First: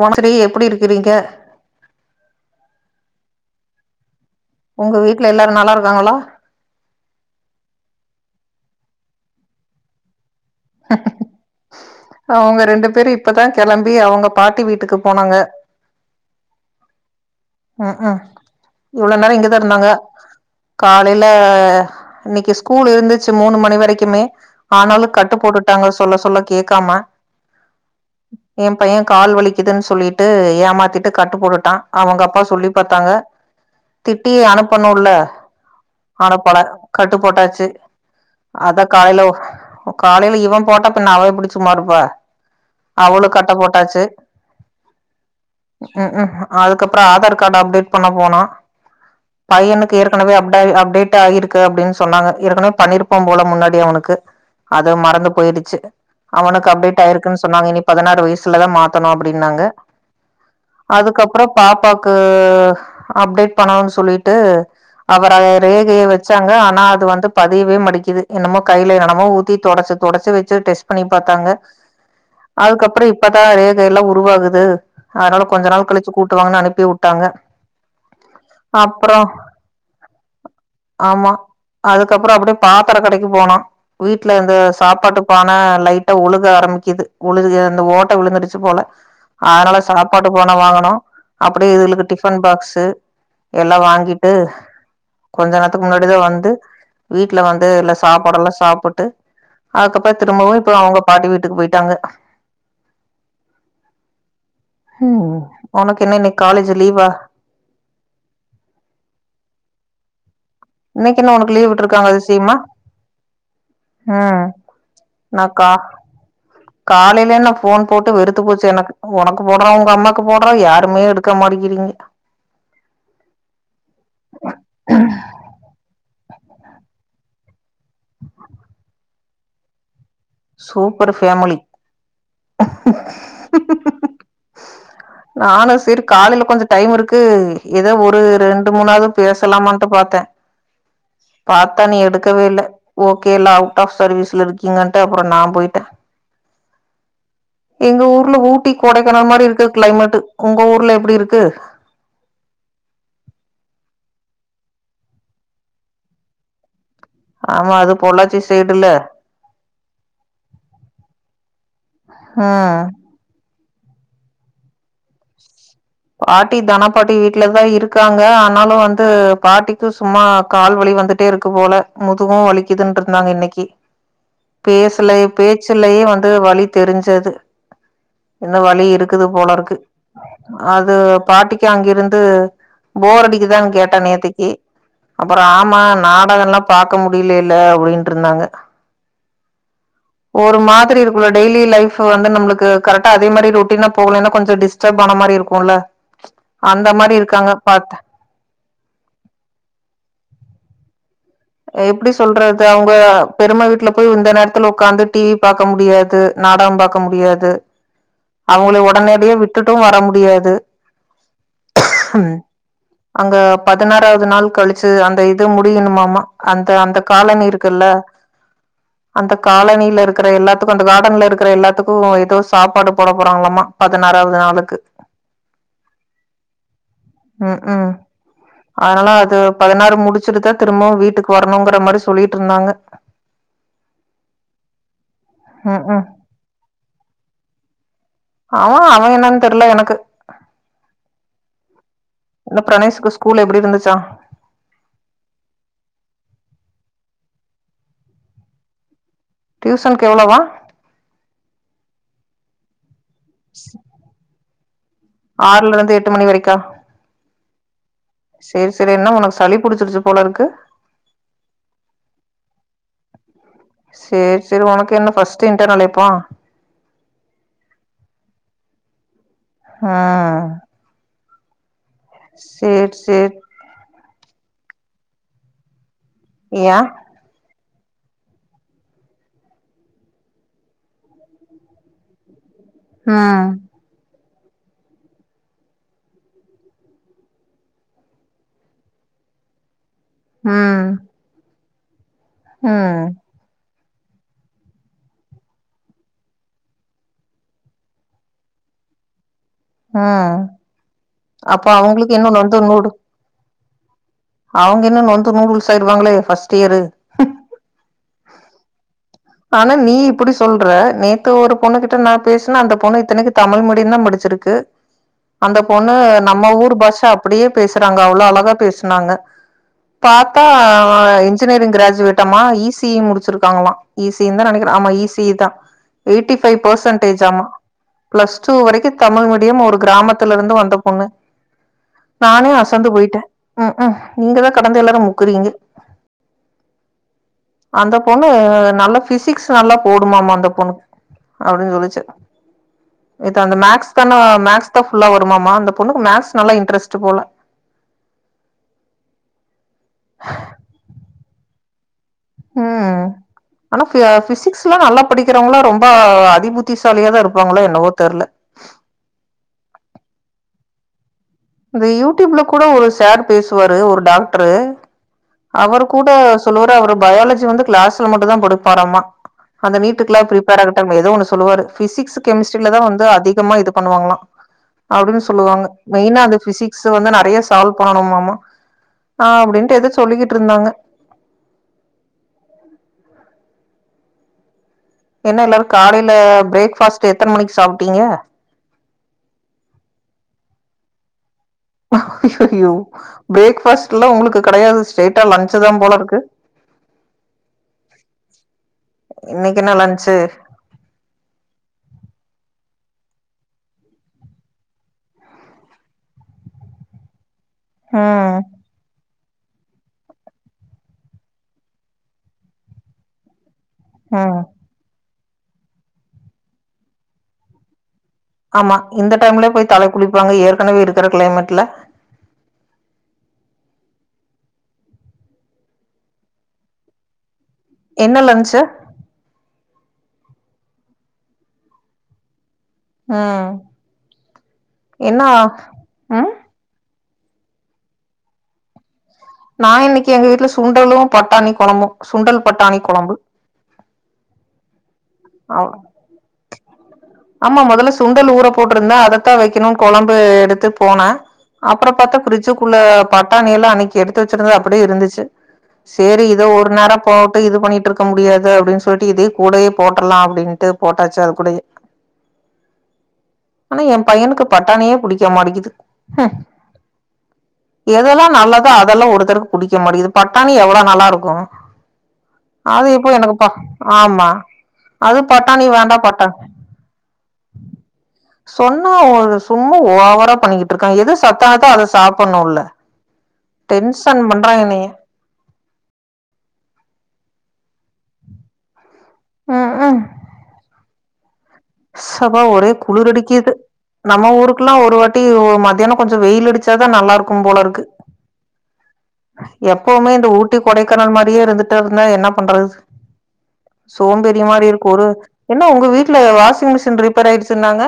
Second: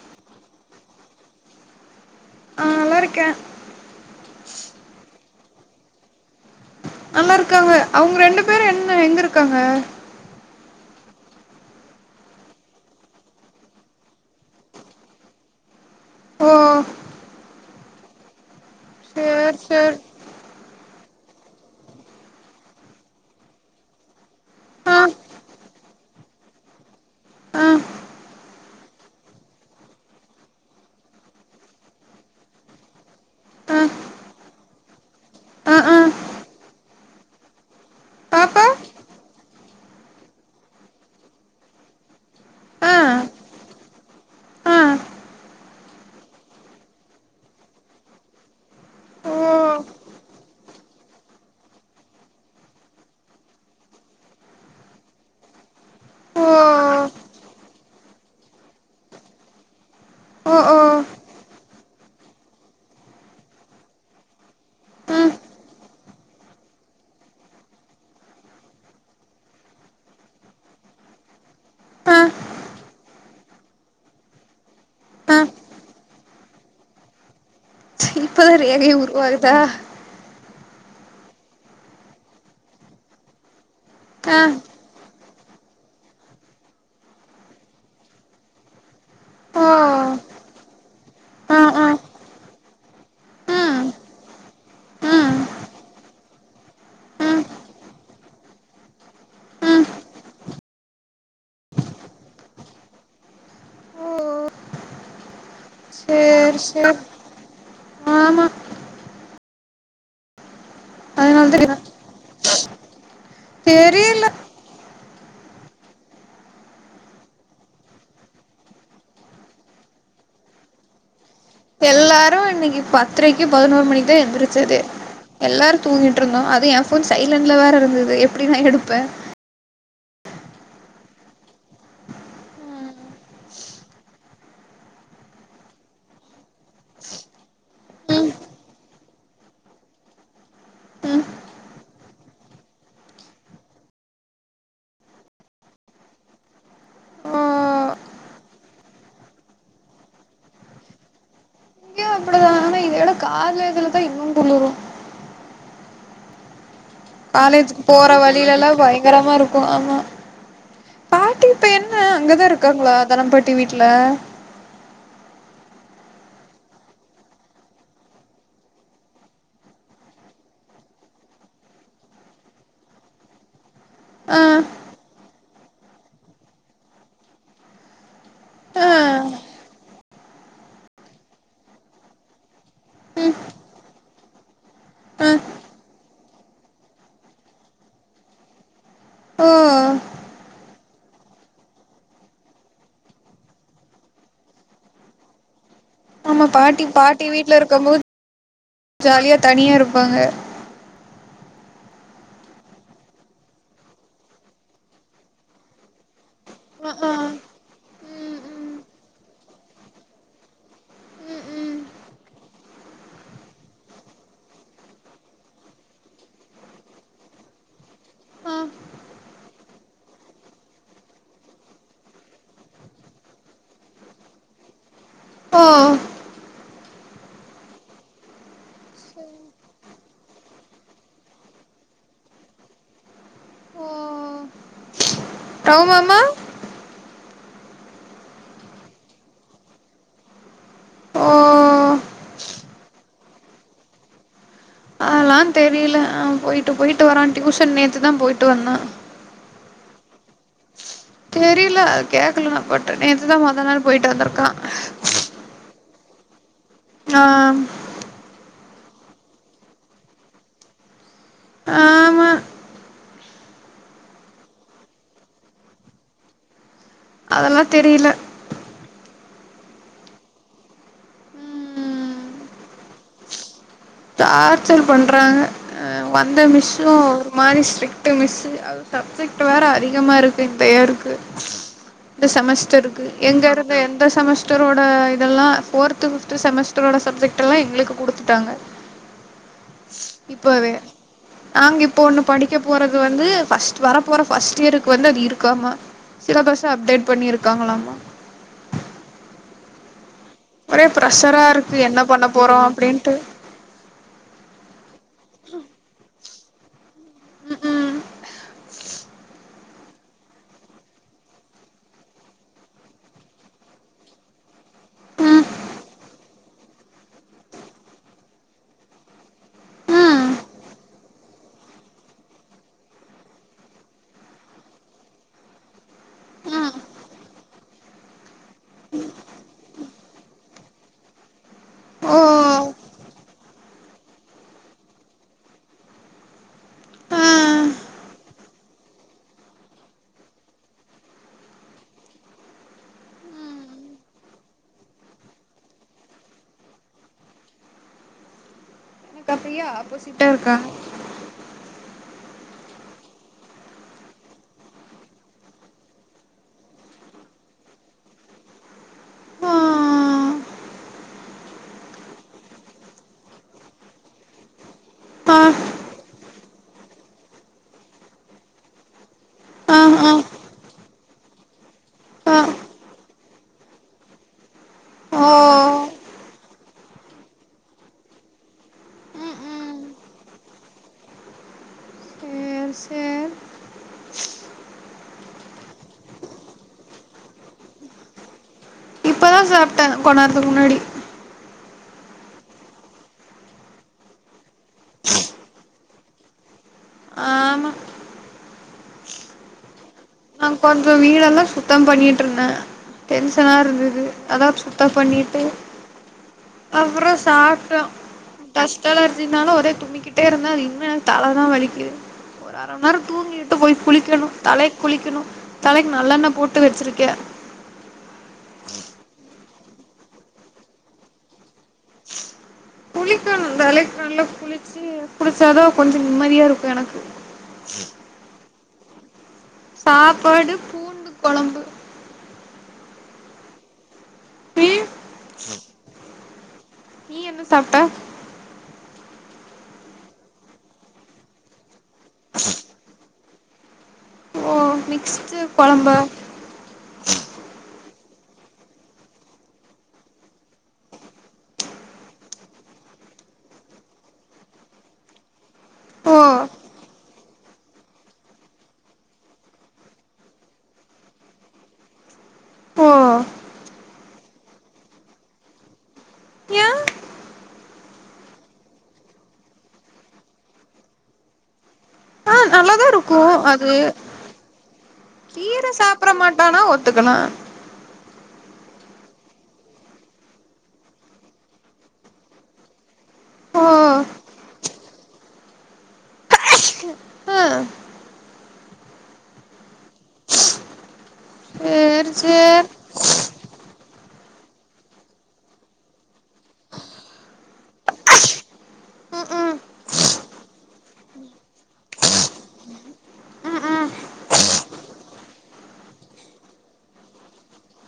ஒமசரி எப்டி இருக்கிறீங்க ஆஹ் நல்லா இருக்கே உங்க வீட்டுல எல்லாரு நல்லா இருக்காங்களா நல்லா இருக்காங்க அவுங்க ரெண்டு பேரு என்ன எங்க இருக்காங்க அவுங்க ரெண்டு பேரு இப்பதா கெளம்பி அவுங்க பாட்டி வீட்டுக்கு போனாங்க ஓ க்ம் இவ்வளோ நேரோ இங்க சேர் தா இருந்தாங்க சேர் காலையில இன்னைக்கு ஸ்கூல் இருந்துச்சு மூணு மணி வரைக்குமே ஆ ஆனாலு கட்டு போட்டுட்டாங்க சொல்ல சொல்ல கேக்காம ஆ என் பையன் கால் வலிக்குதுன்னு சொல்லிட்டு ஏமாத்திட்டு கட்டு போட்டுட்டா அவுங்க அப் அப்பா சொல்லி பாத்தாங்க ஆ திட்டி அனுப்பனுல்ல ஆ ஆ அனுப்பல கட்டு போட்டாச்சு பாப்பா அத்தா காலையில காலையில இவன் போட்டா பின்ன அவ எப்டி சும்மா இருப்பா ஆ அவளு கட்டு போட்டாச்சு ஆ ம் உ அதுக்கப் அப்றோ ஆதார் கார்டு அப்டேட் பண்ண போனோ ஓ பையனுக்கு ஏற்கனவே அப்டே அப்டேட் ஆயிருக்கு அப்டின்னு சொன்னாங்க ஏற்கனவே பண்ணிருப்போம் போல முன்னாடி அவுனுக்கு அது மறந்து போயிருச்சு ஓ அவுனுக்கு அப்டேட் ஆயிருக்குன்னு சொன்னாங்க இனி பதினாறு வயசுலதா மாத்தணு அப்டின்னாங்க ஓ ஓ அதுக்கப்பறோ பாப்பாக்கு அப்டேட் பண்ணணும்னு சொல்லிட்டு அவர் ம் அவ ரேகைய வச்சாங்க ஆனா அது வந்து பதியவே மாடிக்கீது என்னமோ கையில என்னமோ ஊத்தி தொடச்சு தொடச்சு வெச்சு டெஸ்ட் பண்ணி பாத்தாங்க ஆ அதுக்கப்பரோ இப்பதா ரேகையெல்லா உருவாகுது ஆ அதனால கொஞ்ச நாள் கலிச்சு கூட்டுவாங்கனு அனுப்பி உட்டாங்க [unintelligible] ரேகையே உருவாகுதா ஆமா அதுக்கப்பறோ அப்டியே பாத்திர கடைக்கு போனோ வீட்டுல ஆ இந்த சாப்பாட்டுப் போன லைட்டா ஒழுக ஆரம்பிக்குது ஒழுக இந்த ஓட்ட விழுந்துருச்சு போல ஓ அதனால சாப்பாட்டு பான வாங்கனோ ஆ அப்டியே ஆ இதுகளுக்கு டிஃபன் பாக்ஸ்சு எல்லா ம் வாங்கிட்டு ம் கொஞ்ச நேரத்துக்கு முன்னாடிதா வந்து வீட்டுல ம் வந்து இல்ல சாப்பாடெல்லா சாப்புட்டு ம் அதுக்கப்பற திரும்பவு இப்ப அவுங்க பாட்டி வீட்டுக்கு போயிட்டாங்க ம் ஓனக்கு என்னா இன்னைக் சேர் காலேஜ் சேர் லீவா ஆமா இன்னைக்கு என்ன உனக்கு லீவு அதனாலதா விட்டிருக்காங்க அதிசீமா தெரில ம் நா கா காலையில நா ஃபோன் போட்டு வெறுத்து போச்சு எனக்கு உனக்கு போடுறோ உங்க அம்மாக்கு போடுறோ யாருமே எடுக் எல்லாரு இன்னைக்கு பத்தரைக்கு பதினோரு மணிக்குதா எழுந்திச்சதே எல்லாரு தூங்கிட்டு இருந்தோ அது எ ஃபோன் சைலன்ட்ல வேற இருந்தது எப்டி நா எடுப்பே சூப்பர்பேமிலி நானு சேரி காலையில கொஞ்சோ டைம் இருக்கு ஏதோ ஒரு ரெண்டு மூணாவது பேசலாமன்டு பாத்தே பத்தா நீ எடுக்கவே இல்ல ஓகே நீ அவுட்ஆப் சர்வீஸ்ல இருக்கீங்க ட அப்புறோ நா போயிட்டே ஆ எங்க ஊர்ல ஊட்டி கொடைக்கானல் மாரி இருக்கு கிளைமேட்டு் உங்க ஊர்ல எப்டி இருக்கு கால்ல இதுலதா இன்னு குளிரு ஆமா காலேஜுக்கு அது போற பொள்ளாச்சி வலிலல்லா சைடுல பயங்கரமா இருக்கோ ஆமா பாட்டி இப்ப என்ன அங்கதா ம் இருக்காங்களா தனம்பாட் டி வீட்ல பாட்டி தனாபாட்டி வீட்டுலதா இருக்காங்க ஆனாலு வந்து பாட்டிக்கு சும்மா கால்வலி வந்துட்டே இருக்கு போல முதுகும் வலிக்குதுன்டு இருந்தாங்க இன்னிக்கி ஆ பேசல பேச்சுலயே வந்து வலி தெரிஞ்சது இந்த வலி ஆ இருக்குது போல இருக்கு அது பாட்டிக்கு அங்கிருந்து ம் போரடிக்குதா கேட்டே நேத்திக்கி ஆ அப்புறோ ஆமா நாடகம்லா பாக்க முடிலல்ல அப்டின்டு இருந்தாங்க ஓ ஒரு மாதிரி இருக்கு டெய்லி லைஃப் வந்து நம்மளுக்கு கரெக்டா அதே மாரி ரொட்டீனா போகலன்னா கொஞ்ச டிஸ்டப்பான மாரி இருக் குல ஆமா பாட்டி பாட்டி வீட்டுல இருக்கும் போது ஜாலியா தனியா இருப்பாங்க எப்டி சொல்றது அவுங்க பெரிமா வீட்டுல போய் இந்த நேரத்துல உகாந்து டிவி பாகக்க முடியாது நாடகம் அ பாக்க ஆ முடியாது ம் அவுங்கள ம் உடனடிய விட்டுட்டு வர முடியாது ம் ம் அங்க பதினாறாவது நாள் கலிச்சு அந்த இது முடியணுமாம அந்த அந்த காலனி இருக்குல்ல ஆ அந்த காலனில இருக்குற எல்லாத்துக்கு அந்த கார்டன்ல இருக்கிற எல்லாத்துக்கு ஏதோ சாப்பாடு போட போறாங்களாமா பதினாறாவது நாளுக்கு ஓ உக்கும் அதனால அது பதினாறு முடிச்சுட்டுதா திரும்பவு வீட்டுக்கு வரணுங்கற மாரி சொல்லிட்டிருந்தாங்க ஆமாமா அவன் அவன் என்னன்னு தெரில எனக்கு ஓ என்ன பிரணேஷுக்கு ஸ்கூல் எப்டி இருந்துச்சாம் அதான் தெரியல அவன் போயிட்டு போயிட்டு வரான் டியூஷன் நேத்துதான் போயிட்டு வந்தான் டியூசன்கு எவ்ளோவான் தெரியல அது கேக்கல நா த்து நேத்து தான் மொத நாள் போயிட்டு வந்துருக்கான் ஆறுலருந்து எட்டு மணி வரைக்கா ஆஹ் செரி செரி என்ன உனக்கு சளி புடிச்சிருச்சு போல இருக்கு ஆமா செரி செரி உனக்கு என்ன ஃபர்ஸ்ட் இன்டரன்ல் எப்போ அதெல்லாம் தெரியல ஆஹ் ம் செரி செரி டார்ச்சல் பண்றாங்க அ வந்த ஏ மிஸும் ஒரு மாதிரி ஸ்ட்ரீ இந்த மிஸ்ஸு அது சப்ஜெக்ட் வேற அதிகமா இருக்கு இந்த யியெர்க்கு இந்த செமஸ் டருக்கு எங்க ம் இருந்து எந்த செமஸ் டரோட இதெல்லம் ஃபோர்த்து ஃபிஃப்த் செமஸ்டரோட சப்ஜெக்ட் எல்லாம் எங்களுக்கு குடுத்துட்டாங்க இப்பவே உஹம் நாங்க இப் போ ஒண்ணு படிக்க போறது வந்து ஃபர்ஸ் வர போற ஃபர்ஸ்ட் யேருக்கு வந்து அது இருக்காமா சிலபஸ்ஸா அப்டேட் பண்ணிருக்காங்களாமா ஆஹ் ஒரே பிரஷரா இருக்கு என்ன பண்ண போறோம் அப்டின்ட்டு அவுங்க இன்னு நொந்து நூடுல்ஸ் ஆயிருவாங்களோ ஃபர்ஸ்ட் இயரு ம் ஆனா நீ இப்படி சொல்ற நேத்து ஒரு பொண்ணுகிட்ட நான் பேசினேன் அந்த பொண்ணு இத்தனைக்கு தமிழ் மீடியம் தான் முடிச்சிருக்கு ம் அந்த பொண்ணு நம்ம ஊர் பாஷை அப்டியே பேசுறாங்க அவ்ளோ அழகா பேசுனாங்க ம் ம் பாத்தா அவ இன்ஜினியரிங் கிராஜுவேட் ஆமா இ சி இ முடிச்சிருக்காங்களாம் ஈஸிந்த நெனைக்கிறேன் ஆமா ஈஸி தான் எயிட்டிபைவ் ம் பர்சன்டேஜமா ப்ளஸ் டூ வரைக்கும் தமிழ் மீடியம் ஒரு கிராமத்துல இருந்து வந்த பொண்ணு நானே ஓ அசந்து போயிட்டேன் உம் உம் நீங்கதான் கடந்து எல்லாரும் முக்குறீங்க அந்த பொண்ணு நல்ல பிசிக்ஸ் நல்லா போடுமாமா அந்த பொண்ணு அப்டின்னு சொல்லிச்சு நேத்து அந்த மேக்ஸ்காண மேக்ஸ் தான் ஃபுல்லா வருமாம அந்த பொண்ணுக்கு மேக்ஸ் நல்ல இன்ட்ரஸ்ட் போல எனக்கு அப்டியே ஆப்போசிட்டா இருக்காங்க ம் ஆனா பி பிசிக்ஸ்லாம் நல்லா படிக்கிறவங்களா ரொம்ப அதிபுத்திசாலியாதான் இருப்பாங்களோ என்னவோ தெருல இத யூடியூப்ல கூட ஒரு சேர் பேசுவாரு ஒரு டாக்டரு அவரு கூட சொல்லுவாரு அவரு பயாலஜி வந்து கிளாஸ்ல மட்டும் தான் படிப்பாராம அந்த நீட்டுக்லா ப்ரிப்பேர் ஆகட்டம் ஏதோ ஒண்ணு சொல்லுவாரு பிசிக்ஸ் கெமிஸ்ட்ரிலதான் வந்து அதிகமா இது பண்ணுவாங்களா அப்டின்னு சொல்லுவாங்க மெய்னா அது பிசிக்ஸு வந்து நறைய சால்வ் பண்ணணும்மாம ஆ அப்டின்ட்டு எதோ சொல்லிக்கிட்டு இருந்தாங்க [unintelligible] சே என்ன எல்லாரும் காடைல பிரேக்பாஸ்ட் எத்தன மணிக்கு சாப்ட்டீங்க இப்பதான் சாப்ட்டேன் கொண்ணேரதுக்கு முன்னாடி ஹா அயயோ பிரேக்பாஸ்ட்ல உங்களுக்கு கெடையாது ஸ்டைட்ட லன்ச்சு தான் போலருக்கு ஆமா இணைக்கு என்ன லன்ச்சு நான் கொஞ்சம் வீடெல்லாம் சுத்தம் பண்ணிட்டு இருந்தேன் டென்சனா இருந்தது அதான் சுத்தம் பண்ணிட்டு அப்புறம் சாப்ட அதான் ம் டஸ்ட் அலர் தினாலும் ஒரே தும்மிகிட்டே இருந்தாஅது இன்னும் எனக்கு தல தான் வலிக்குது ஒரு அரை மணி நேரம் தூங்கி ட்டு போய் குளிக்கணும் ம் தலைக் குளிக்கணும் தலைக்கு நல்லண்ண போட்டு வெச்சிருக்கே ஆமா இந்த டைம்லயு போய் தல குளிப்பாங்க ஏற்கனவே இருக்குற க்ளைமெட்ல ந்தாலே தல குளிச்சி குளிச்சாதா கொஞ்சொ நிம்மதியா இருக்கு எனக்கு என்ன லன்ச்சு சாப்பாடு பூண்டு கொழம்பு ம் நீ என்ன ஆ ம் நீ என்ன சாப்ட்டா நா இன்னைக்கு எங்க வீட்ல சுண்டலு பட்டாணி கொழம்பு சுண்டல் பட்டாணி கொழம்பு ஃபர்ஸ்ட் கொழம்பா ஆமாமா மொதல்ல சுண்டல் ஊற போட்டுருந்த அதத்தா வெக்கணுனு கொழம்பு எடுத்து போனே அப்றோ பாத்தா ஃபிரிட்ஜுக்குள்ள க பட்டாணி எல்லா அன்னிக்கி எடுத்து வேச்சிருந்தது அப்டியை இருந்துச்சு ஓ சேரி இத ஒரு நேரோ போட்டு இது பண்ணிட்டிருக்க முடியாது அப்டின்னு சொல்ட்டு இதயு கூடயே போட்டர்லா அப்டின்ட்டு போட்டாச்சு அது கூடயே ஓ ஆனா என் பையனுக்கு பட்டாணியே புடிக்க மாடிகுது ஹ்ம் ஏ எதெல்லா நல்லதோ அதெல்லா ஒருத்தருக்கு புடிக்க மாட்டிகுது பட்டாணி எவ்ளோ நல்லா இருக்கு ஆ நல்லாதா அது இப்போ இருக்கு எனக்குப்பா அது ஆமா அது கீர பட்டாணி வேண்டா சாப்ட பட்டாணி மாட்டானா ஒத்துக்கனு சொன்னா ஒரு சும்மா ஓவரா பண்ணிக்கிட்டு இருக்கான் எது சத்தானதா அத சாப்டனுல்ல ஓ டென்ஸன் பண்றாங்க என்னய ஆ ம் சேரி ஸ்சபா சேர் ஒரே குளிரடிக்குது நம்ம ஊருக்கெல்லா ஒரு வாட்டி மத்தியானோ கொஞ்சோ வெயில் அடிச்சாதா நல்லா இருக்கும்போல இருக்கு ம் ம் எப்பமே இந்த ஊட்டி கொடைக்கானல் மாரியே இருந்துட்டாருனா என்ன பண்றது ம் ம் சோம்பேறி மாரி இருக்கு ஒரு என்ன உங்க வீட்ல வாஷிங் மிஷின் ரிப்பேர் ஆயிருச்சுன்னாங்க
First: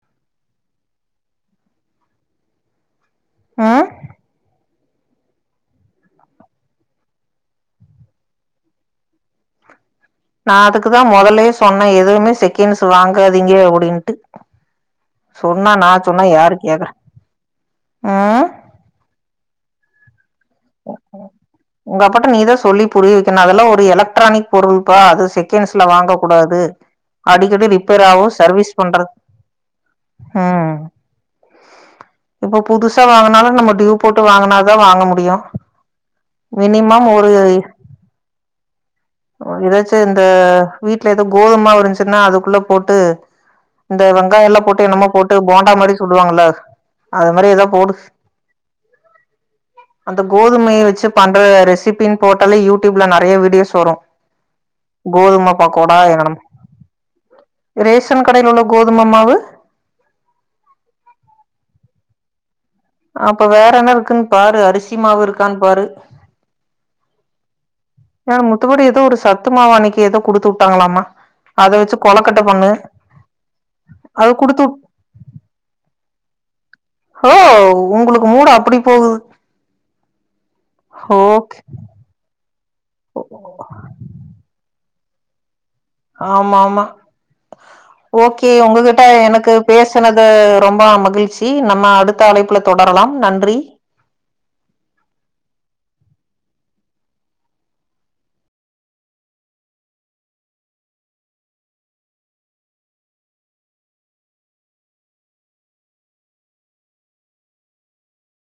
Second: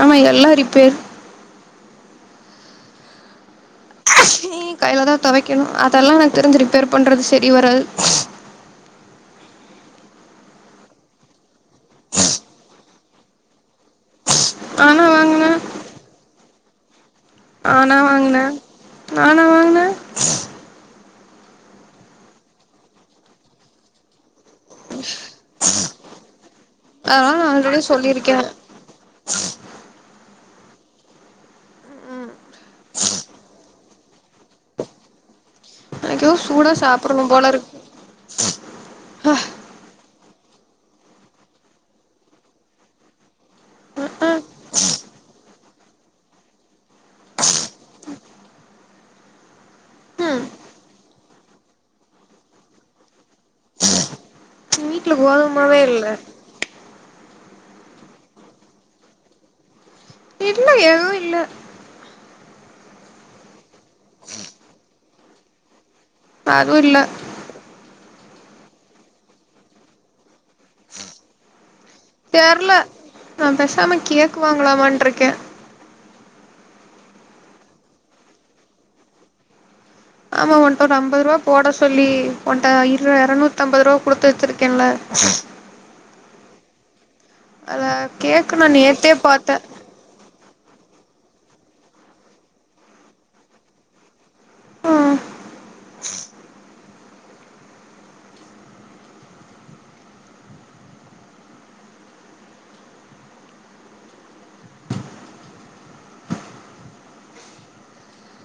ஆமா எல்லா ரிப்பேர் ம் அதுலதா துவைக்கணு அதெல்லா எனக்கு தெரிஞ்சு ரிப்பேர் பண்றது செரி வராது நா அதுக்குதா மொதல்லயே சொன்னே எதுமே செகண்ட்ஸ் வாங்காதீங்க அப்டின்ட்டு ஆனா வாங்குனா சொன்னா நா சொன்னா யாரு கேக்குறா ஆ நா வாங்குனே ம் நானா வாங்குனே உங்க அப்பாட்ட நீதான் சொல்லி புரியவைக்கோணும் அதெல்லாம் ஒரு எலக்ட்ரானிக் பொருள்பா அது செகண்ட்ஸ்ல வாங்க கூடாது அதெல்லா நா அடிக்கடி ஆல்ரெடி ரிப்பேர் ஆகும் சொல்லியிருக்கே சர்வீஸ் பண்றத் ம் இப்ப புதுசா வாங்குனாலும் நம்ம டியூ போட்டு வாங்குனாதான் வாங்க முடியும் எதோ சூடா சாப்புடணும் போல இருக்கு ஹப்பா ஏதாச்சு இந்த வீட்ல ஏதோ கோதுமாவு இருந்துச்சுன்னா அதுக்குள்ள போட்டு இந்த ஆ வெங்காயெலாம் போட்டு என்னமோ போட்டு போண்டா மாரி சுடுவாங்கல்ல அது மாரி ஏதோ போடு ம் கோதுமைய வச்சு பண்ற ரெசிபினு போட்டாலே யூடியூப்ல நிறைய வீடியோஸ் வரும் வீட்ல கோதுமை கோதுமாவே பக்கோடா இல்ல எனம் ரேஷன் கடையில உள்ள கோதுமைமாவு இல்ல எதுவு இல்ல அப்ப வேறென்ன இருக்குனு பாரு அரிசி மாவு இருக்கானு பாரு அதும் இல்ல ஏ முத்து கூட ஏதோ ஒரு சத்து மாவு அன்னிக்கு ஏதோ குடுத்து விட்டாங்களாமா அத வச்சு கொலக்கட்ட பண்ணு தெர்ல நான் பேசாம அது குடுத்து கேக்குவாங்கலாமான்ட்ருக்கேன் ஓ உங்களுக்கு மூடு அப்படி போகுது ஆமா ஒன்ட ஒரு ஐம்பது ரூவா ஓகே போட சொல்லி ஒன்ட் இருல இரநூத்தம்பது ரூவா கொடுத்து வச்சுருக்கேனல்ல சம [unintelligible] ஆமா ஆமா ஓகே கேக்கு நா உங்ககிட்ட நேத்தே எனக்கு பாத்தே பேசுனது ரொம்ப மகிழ்ச்சி நம்ம அடுத்த அழைப்புல தொடரலா நன்றி ம்